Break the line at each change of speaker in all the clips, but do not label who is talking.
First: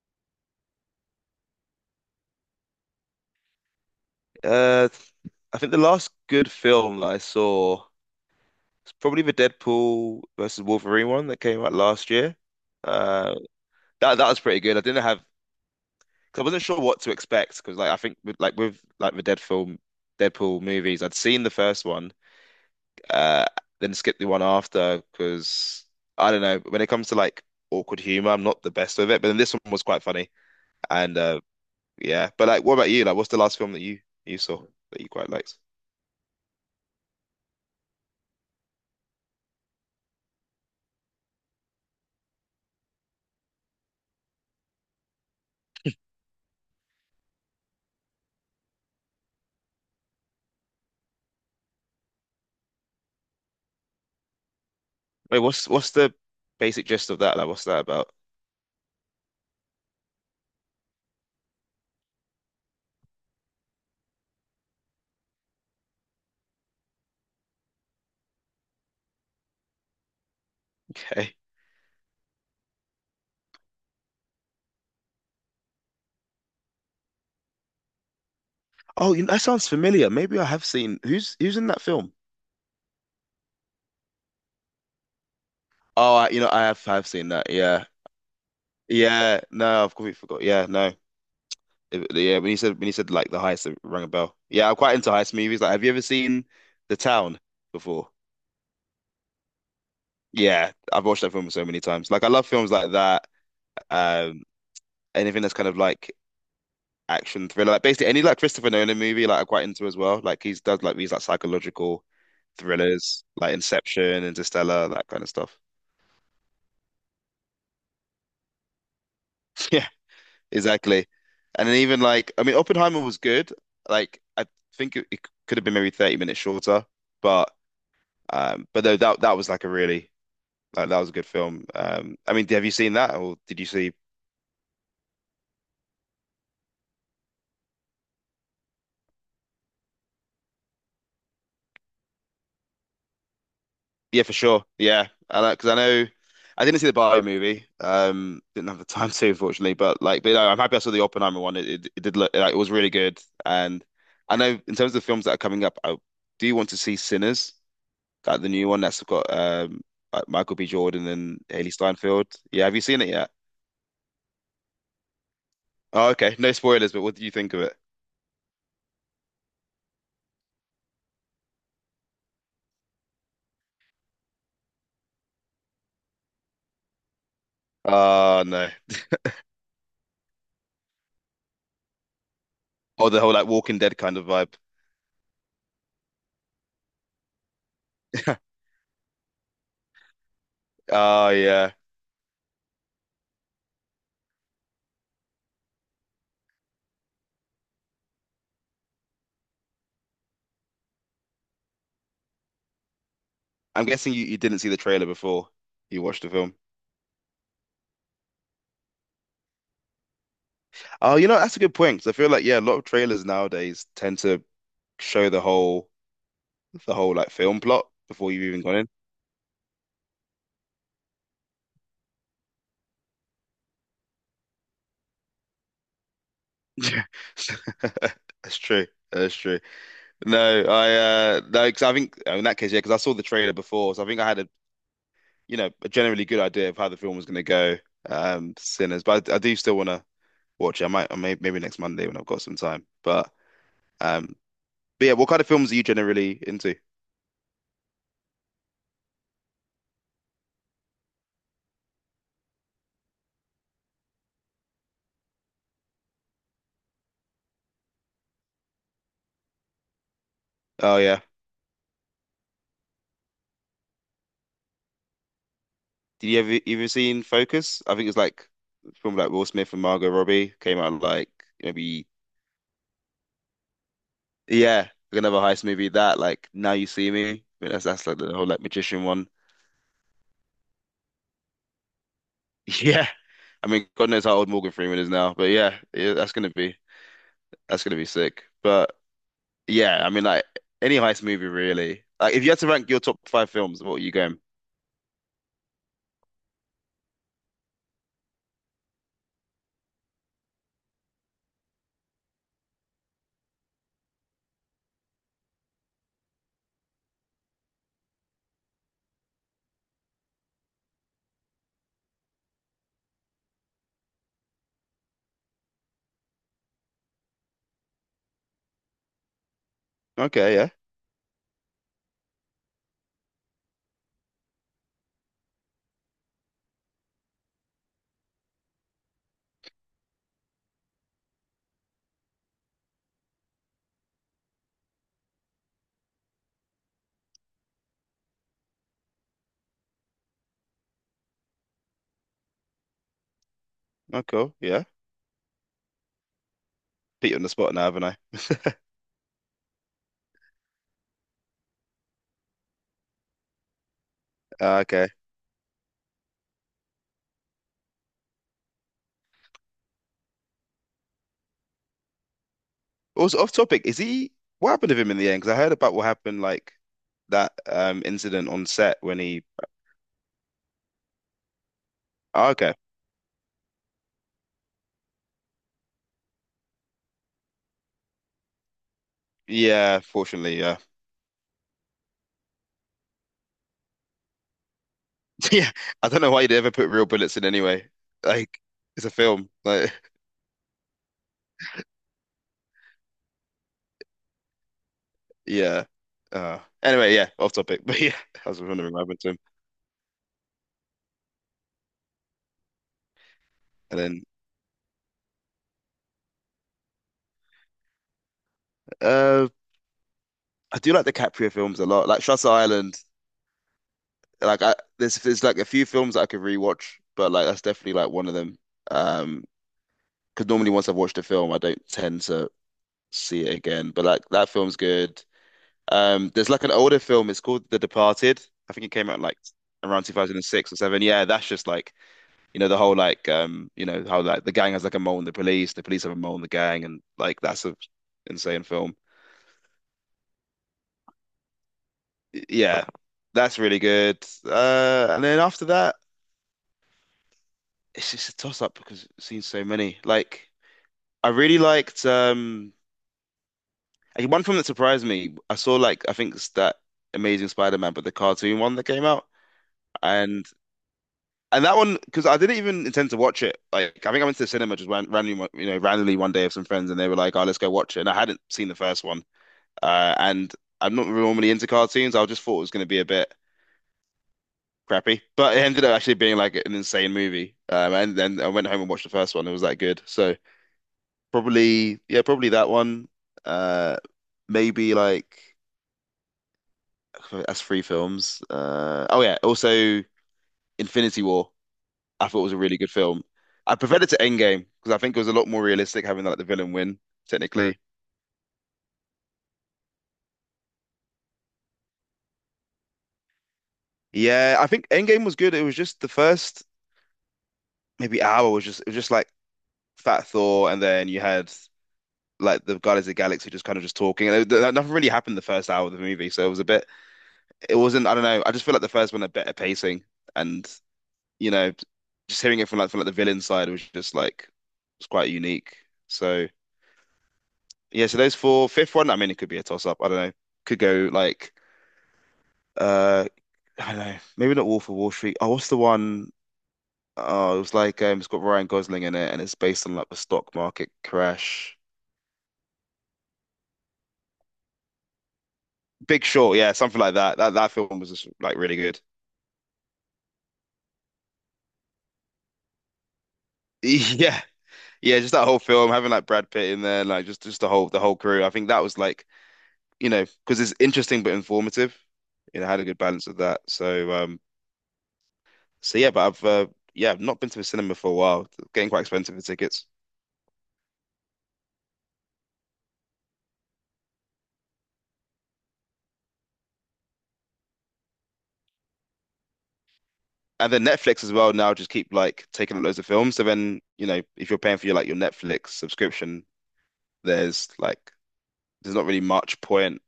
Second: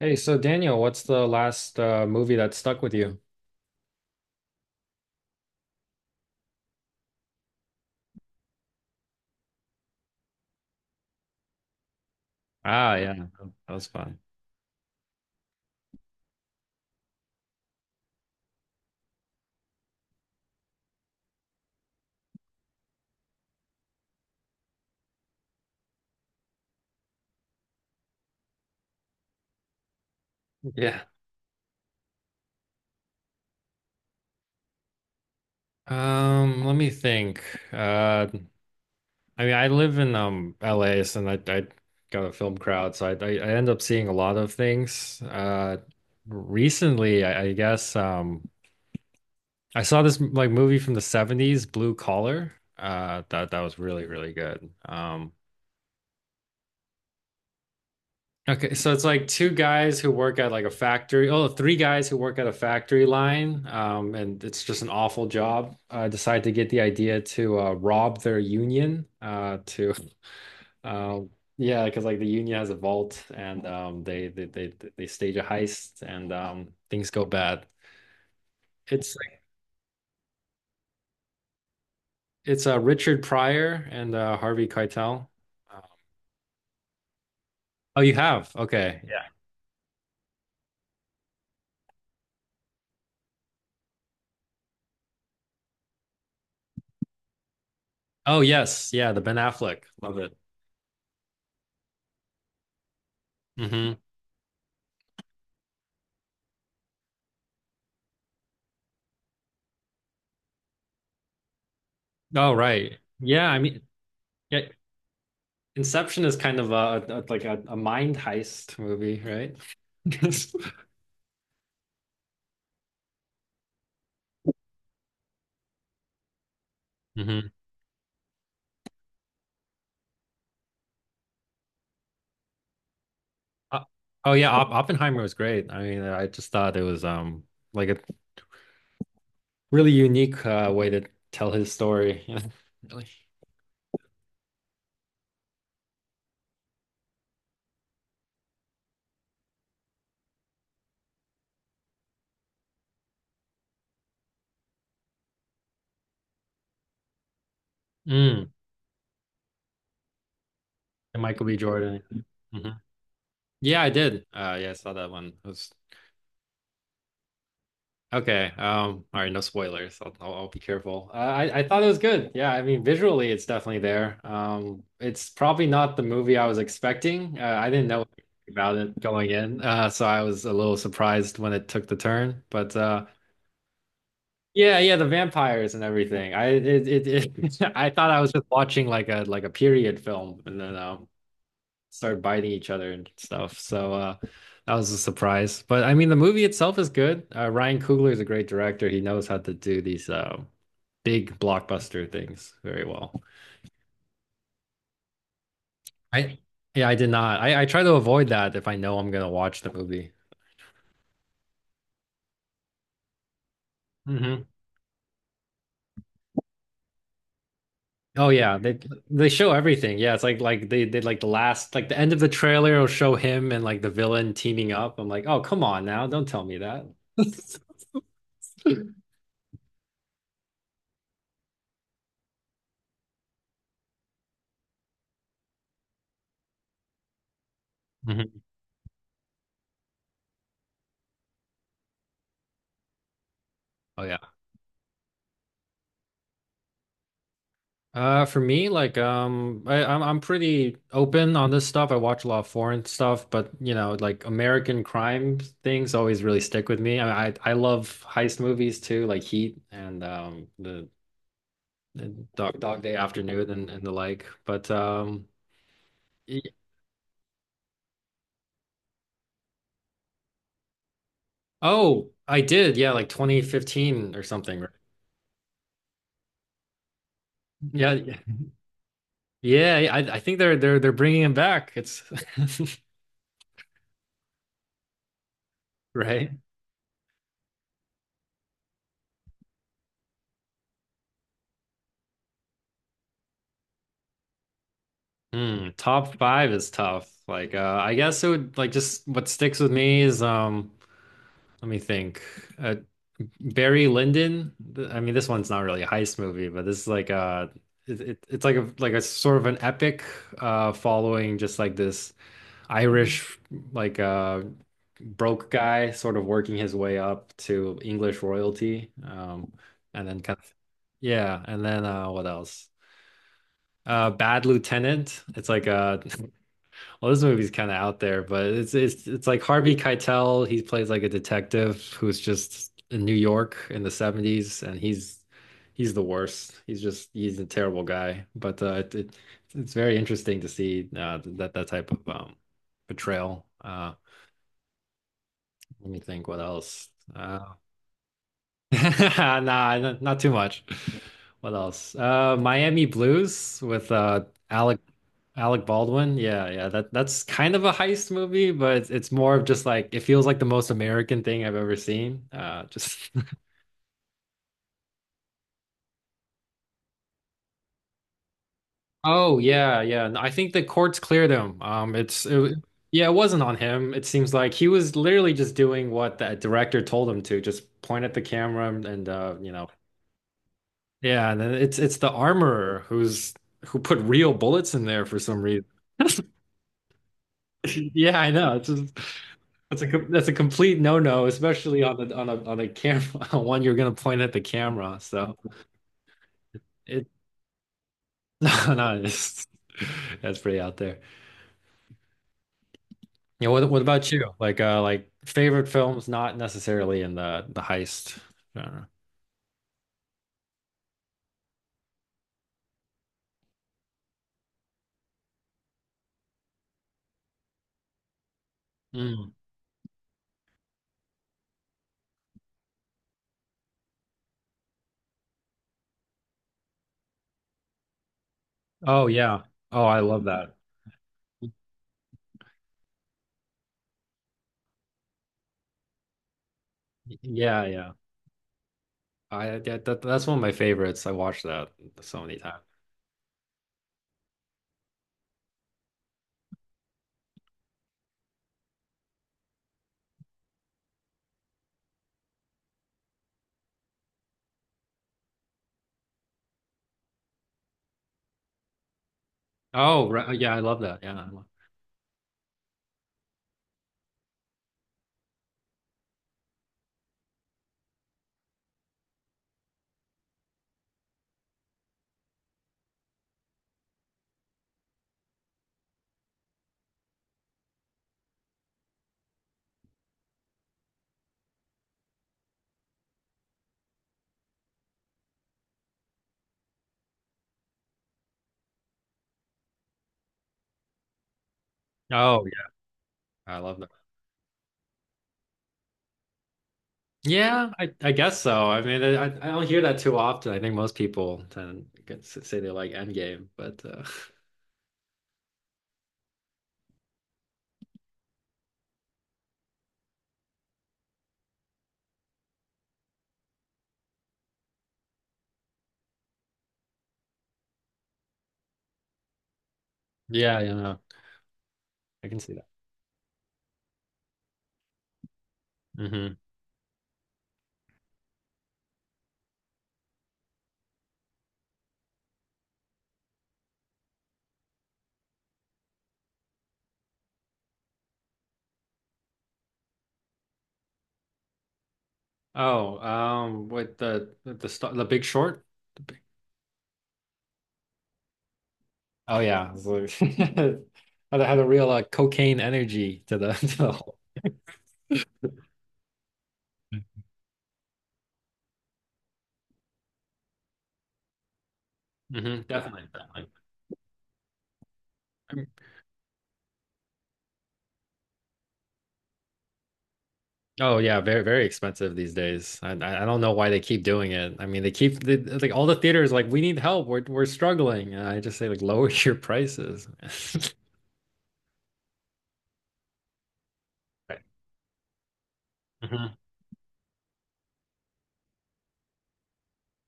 Hey, so Daniel, what's the last movie that stuck with you?
Uh, I think the last good film that I saw was probably the Deadpool versus Wolverine one that came out last year.
Ah, yeah,
Uh,
that was
that
fun.
that was pretty good. I didn't have, cause I wasn't sure what to expect because like I think with like the Dead film, Deadpool movies, I'd seen the first one, uh, then skipped the one after because I don't know. When it comes to like awkward humor, I'm not the best with it. But then this one was quite funny
Yeah.
and yeah. But like, what about you? Like, what's the last film that you saw that you quite liked?
Let me think. Uh, I mean, I live in LA, so I got a film crowd, so I end up seeing a lot of things. Recently, I guess I saw this like movie from the 70s, Blue Collar. That was really really good.
Wait, what's the basic gist of that? Like, what's that about?
Okay, so it's like two guys who work at like a factory. Oh, three guys who work at a factory line, and it's just an awful job. Decide to get the idea to rob their union. To um,
Okay.
yeah, because like the union has a vault, and they they stage a heist, and things go bad.
Oh,
It's
you know, that
like
sounds familiar. Maybe I have seen who's in that film.
it's Richard Pryor and Harvey Keitel.
Oh, I, you know, I have I've seen that. Yeah,
Oh, you have? Okay. Yeah.
yeah. No, I've completely forgot. Yeah, no. Yeah, when you said like the heist, it rang a bell. Yeah, I'm quite into heist movies. Like, have you ever seen The Town before?
Oh, yes. Yeah, the Ben Affleck. Love it.
Yeah, I've watched that film so many times. Like, I love films like that.
Hmm.
Um, Anything that's kind of like action thriller, like basically any like Christopher Nolan movie, like I'm quite into as well. Like he's does like these like psychological
Oh, right.
thrillers
Yeah,
like
I mean,
Inception,
yeah,
Interstellar, that kind of stuff.
Inception is kind of a like a mind heist movie, right?
Yeah, exactly. And then even like, I mean, Oppenheimer was good. Like, I think it could have been maybe 30 minutes shorter, but
hmm.
though that was like a really like that was a good film. I mean, have you seen that or did you see?
Oh yeah, Op Oppenheimer was great. I mean, I just thought it was like a really unique way to tell his story. Really.
Yeah, for sure. Yeah, I because I know I didn't see the Barbie movie. Didn't have the time to, unfortunately. But like, but no, I'm happy I saw the Oppenheimer one. It did look like it was really good. And I know in terms of the films that are coming up, I do want to see Sinners, like the
Mm.
new one that's got like Michael B. Jordan
And
and
Michael B.
Haley
Jordan.
Steinfeld. Yeah,
Hmm.
have you seen it yet?
Yeah, I did. Yeah, I saw that one. It was
Oh, okay. No spoilers, but what do you think of it?
okay. All right, no spoilers. I'll be careful. I thought it was good. Yeah, I mean, visually, it's definitely there. It's probably not the movie I was expecting. I didn't know
Oh no.
about it going in, so I was a little surprised when it took the turn. But
Or the whole like Walking Dead kind of vibe.
yeah, yeah, the vampires and everything. I it I thought I was just watching like a period film, and then
Oh yeah.
start biting each other and stuff. So that was a surprise. But I mean, the movie itself is good. Ryan Coogler is a great director. He knows how to do these big blockbuster things very well.
I'm guessing you didn't see the trailer before you watched the
I
film.
yeah, I did not. I try to avoid that if I know I'm gonna watch the movie.
Oh, you know, that's a good point 'cause I feel like yeah, a lot of trailers nowadays tend to
Hmm.
show the whole like film plot
Oh
before you've
yeah,
even gone in.
they show everything. Yeah, it's like they did like the last like the end of the trailer will show him and like the villain teaming up. I'm like, oh come on now, don't tell me that.
Yeah. That's true. That's true. No, I no, 'Cause I think oh, in that case, yeah, because I saw the trailer before, so I think I had a a generally good idea of how the film was going to go.
Mhm.
Sinners, but I do still want to watch it. I might, I may, maybe next Monday when I've got some time.
Oh yeah.
Um, but yeah, what kind of films are you generally into?
For me, like, I'm pretty open on this stuff. I watch a lot of foreign stuff, but you know, like American crime things always really stick with me. I love heist movies too, like Heat and
Oh yeah.
the Dog Day Afternoon and the like. But
Did you
y-
ever even seen Focus? I think it's like a film like Will Smith and Margot Robbie came out like maybe
oh, I did, yeah, like 2015 or something, right?
yeah, like another heist movie that like Now You See Me. I mean, that's
Yeah,
that's
yeah,
like the whole like magician one.
yeah. I think they're bringing him back. It's
Yeah, I mean God knows how old Morgan Freeman is now, but yeah, yeah,
right.
that's gonna be sick. But yeah, I mean like any heist movie really. Like if you had to rank your top five films, what are you going?
Mm, top five is tough. Like, I guess it would like just what sticks with me is let me think. Uh, Barry Lyndon. I mean, this one's not really a heist movie, but this is like it's like a sort of an epic following just like this Irish like broke guy sort of working his way up to English royalty. And then kind of
Okay, yeah,
yeah, and then what else? Bad Lieutenant. It's like a. Well, this movie's kind of out there, but it's it's like Harvey Keitel. He plays like a detective who's just in New York in the 70s, and he's the worst. He's just he's a terrible guy. But it it's very interesting to see that that type of portrayal.
oh cool, yeah.
Let me think what else.
Put you
Uh,
on the spot now, haven't I?
nah, not too much. What else? Miami Blues with
Okay.
Alec Baldwin, yeah, yeah, that's kind of a heist movie, but it's more of just like it feels like the most American thing I've ever seen. Just
Also off topic, is he what happened to him in the end? Because I heard about what happened like that incident on set when
oh
he
yeah, yeah. No, I think the courts cleared him.
oh, okay.
Yeah, it wasn't on him. It seems like he was literally just doing what that director told him to, just point at the camera and you know,
Yeah, fortunately, yeah.
yeah. And then it's the armorer who's who put real bullets in there for some reason.
Yeah. I don't know why you'd ever put real bullets in anyway.
Yeah, I know.
Like
It's just,
it's a film. Like
that's a complete no-no, especially on the on a camera one you're gonna point at the camera. So
yeah.
it
Anyway, yeah, off topic. But yeah, I was
no,
wondering
no,
what happened to him.
it's, that's pretty out there. Yeah, what
And
about
then
you? Like favorite films, not necessarily in the heist genre.
uh I do like the DiCaprio films a lot. Like Shutter Island. Like I there's like a few films that I could rewatch, but like that's definitely like one of them.
Mm.
Um because normally once I've watched a film, I don't tend to see it again. But like that film's good. There's like an older film. It's called The Departed. I think it
Oh
came out like
yeah. Oh, I
around
love that.
2006 or seven. Yeah, that's just like the whole like you know how like the gang has like a mole in the police have a mole in the gang, and like
Yeah,
that's a
yeah.
insane film.
I that that's one of my favorites. I watched that so many times.
Yeah, that's really good. And then after that, it's just a toss up because I've seen so many. Like I really liked like, one film that surprised me. I saw like I think it's that Amazing Spider-Man, but the cartoon one that came out.
Oh, right.
And
Yeah, I love that. Yeah. I love-
And that one, because I didn't even intend to watch it. Like, I think I went to the cinema just went randomly, you know, randomly one day with some friends, and they were like, "Oh, let's go watch it." And I hadn't seen the first one, and I'm not really normally into cartoons. I just thought it was going to be a bit crappy, but it ended up actually being like an insane movie. And then I went home and watched the first one. It was that good. So probably, yeah, probably that one. Uh, Maybe like that's three films. Oh yeah, also Infinity War. I thought
Oh
it was a really
yeah,
good film.
I
I
love that.
preferred it to Endgame because I think it was a lot more realistic having like the villain win. Mm.
Yeah,
Technically.
I guess so. I mean, I don't hear that too often. I think most people tend to say they like Endgame, but
Yeah, I think Endgame was good. It was just the first maybe hour was just it was just like Fat Thor, and then you had like the Guardians of the Galaxy just kind of just talking. Nothing really happened the first hour of the movie, so it was a bit. It wasn't. I don't know. I just feel like the first one had better pacing,
yeah,
and
you know,
you know,
I can
just
see
hearing
that.
it from like the villain side was just like it's quite unique.
Hmm.
So yeah, so those four. Fifth one, I mean, it could be a toss up. I don't know. Could go like. uh I don't know, maybe not Wolf of Wall Street. Oh, what's the one? Oh, it was like it's got Ryan Gosling in it, and it's based on like the stock market crash.
Oh, with the star, the Big Short.
Big Short, yeah, something like that. That film was just like really good.
Oh yeah, it's like- had a, had a real cocaine energy to the to the whole.
Yeah, yeah, just that whole film having like Brad Pitt in there, like just the whole crew. I think that was like you know because it's interesting but informative.
Hmm.
You
Definitely,
know, had a good balance of
definitely.
that. So
Um,
so yeah, but I've yeah, I've not been to the cinema for a while. It's getting quite expensive for tickets.
Oh yeah, very very expensive these days. I don't know why they keep doing it. I mean, like all the theaters like we need help. We're struggling. And I just say like lower your prices.
And then Netflix as well now just keep like taking up loads of films. So then, you know,
Right.
if you're paying for your like your Netflix
Hmm.
subscription, there's like there's not really much point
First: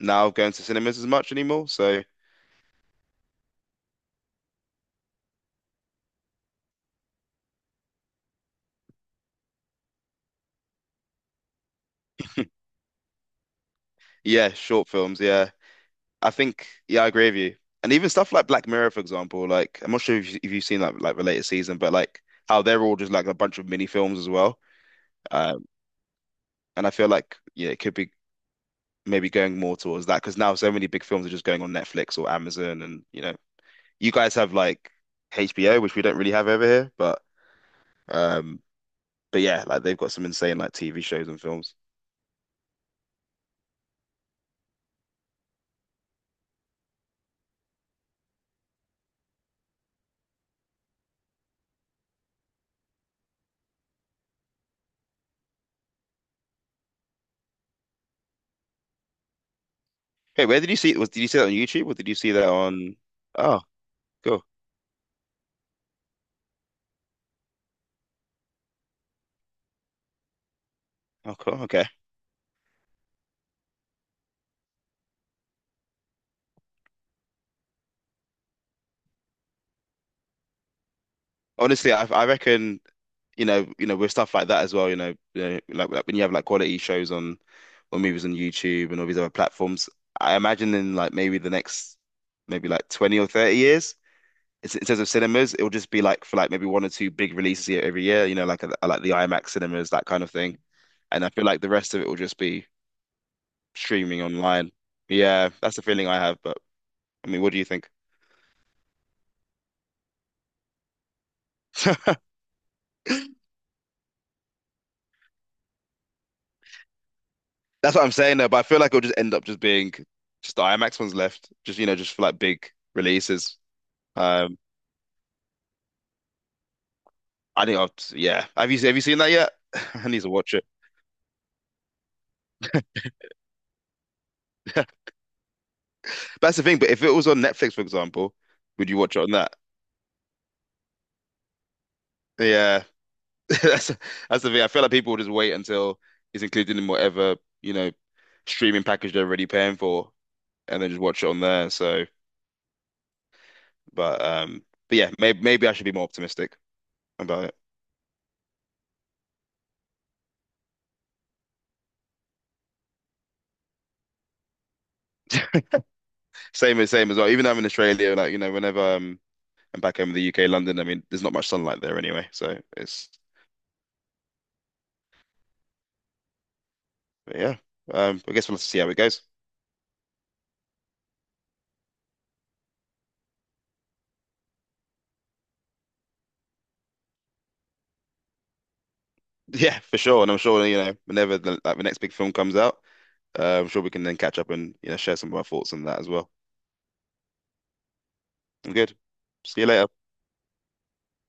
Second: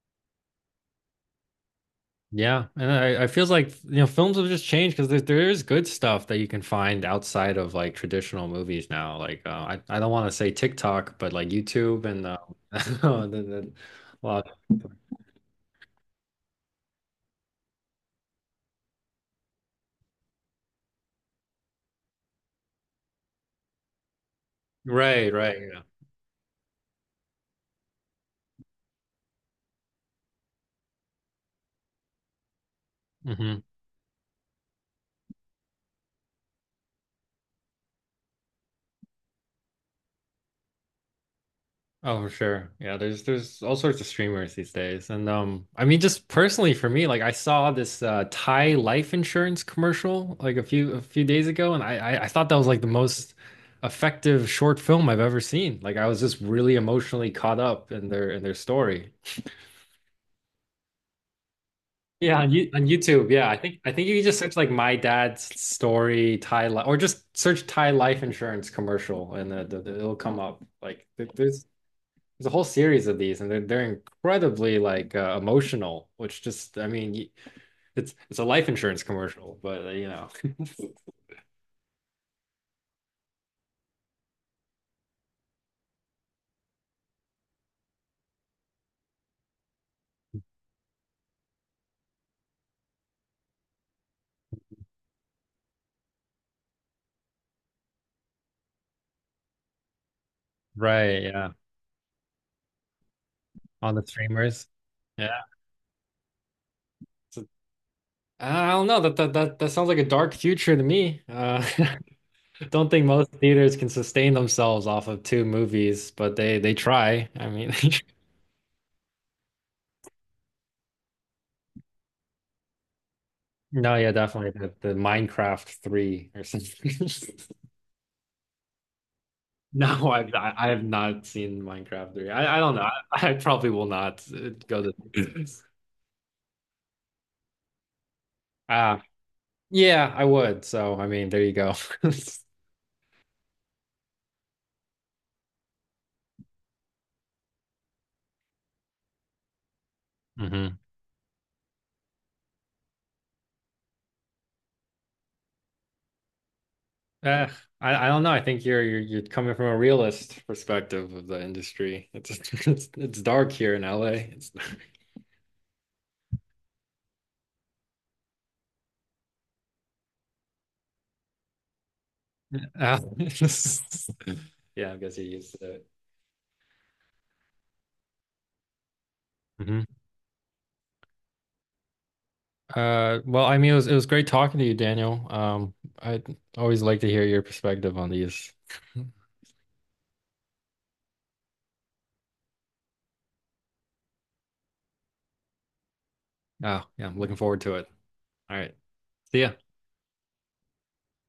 now going to cinemas as much anymore. So
Yeah, and I feels like you know films have just changed because there is good stuff that you can find outside of like traditional movies now. Like I don't want to say TikTok, but like YouTube and the, well,
yeah, short films, yeah. I think yeah, I agree with you. And even stuff like Black Mirror, for example, like I'm not sure if you, if you've seen like the latest season, but like how they're all just like a bunch of mini films as well.
right, right,
Um,
yeah.
and I feel like yeah, it could be maybe going more towards that because now so many big films are just going on Netflix or Amazon, and you know,
Mhm.
you guys have like HBO, which we don't really have over here, um, but yeah, like they've got some insane like TV shows and films.
Oh, for sure. Yeah, there's all sorts of streamers these days. And I mean just personally for me, like I saw this Thai life insurance commercial like a few days ago and I thought that was like the most effective short film I've ever seen. Like I was just really emotionally caught up in their story.
Hey, where did you see it? Was did you see that on YouTube or did you see
Yeah,
that
on, on
on?
YouTube. Yeah,
Oh,
I think you can just
cool.
search like my dad's story Thai life or just search Thai life insurance commercial and it'll come up. Like
Oh, cool.
there's
Okay.
There's a whole series of these, and they're incredibly like emotional, which just I mean, it's a life insurance commercial, but you know,
Honestly, I reckon you know, with stuff like that as well. You know like when you have like quality shows on or movies on YouTube and all these other platforms. I imagine in like maybe the next maybe like 20 or 30 years in terms of cinemas, it will just be like for like maybe one or two big releases here every year, you know, like the IMAX cinemas, that kind of thing.
right,
And I feel
yeah.
like the rest of it will just be
On the
streaming
streamers.
online.
Yeah.
Yeah, that's the feeling I have. But I mean,
It's-
what do you think?
I don't know that sounds like a dark future to me. Don't think most theaters can sustain themselves off of two movies, but they try. I mean,
That's what I'm saying though. But I feel like it'll just end up just being just the IMAX ones left, just you know, just for like big releases.
no, yeah, definitely
Um,
the Minecraft three or something.
I think I'll, yeah. Have you seen that yet? I
No,
need to
I've
watch it.
I have not seen Minecraft 3. I don't know. I probably will not go to
But that's the thing. But if it was on Netflix, for example, would you
Ah,
watch it on that?
yeah, I would. So I mean, there you go.
Yeah. That's that's the thing. I feel like people will just wait until it's included in whatever, you know, streaming package they're already paying for
hmm.
and then just watch it on there. So, but um but yeah, maybe I should be more optimistic
Uh,
about
I don't know. I think you're coming from a realist perspective of the industry. It's it's dark here in LA. It's,
it. Same as well. Even though I'm in Australia, like, you know, whenever I'm back home in the UK, London, I mean, there's not much sunlight there anyway. So
uh,
it's
yeah, I guess you're used to it.
but yeah. I guess we'll have to see how it goes.
Mhm. Well, I mean, it was great talking to you, Daniel. I always like to hear your perspective on these.
Yeah, for sure. And I'm sure, you know, whenever the next big film comes out, I'm sure we can then catch up and, you know, share some of our thoughts on that as well.
Oh, yeah, I'm looking forward to it. All
I'm
right.
good.
See ya.
See you later.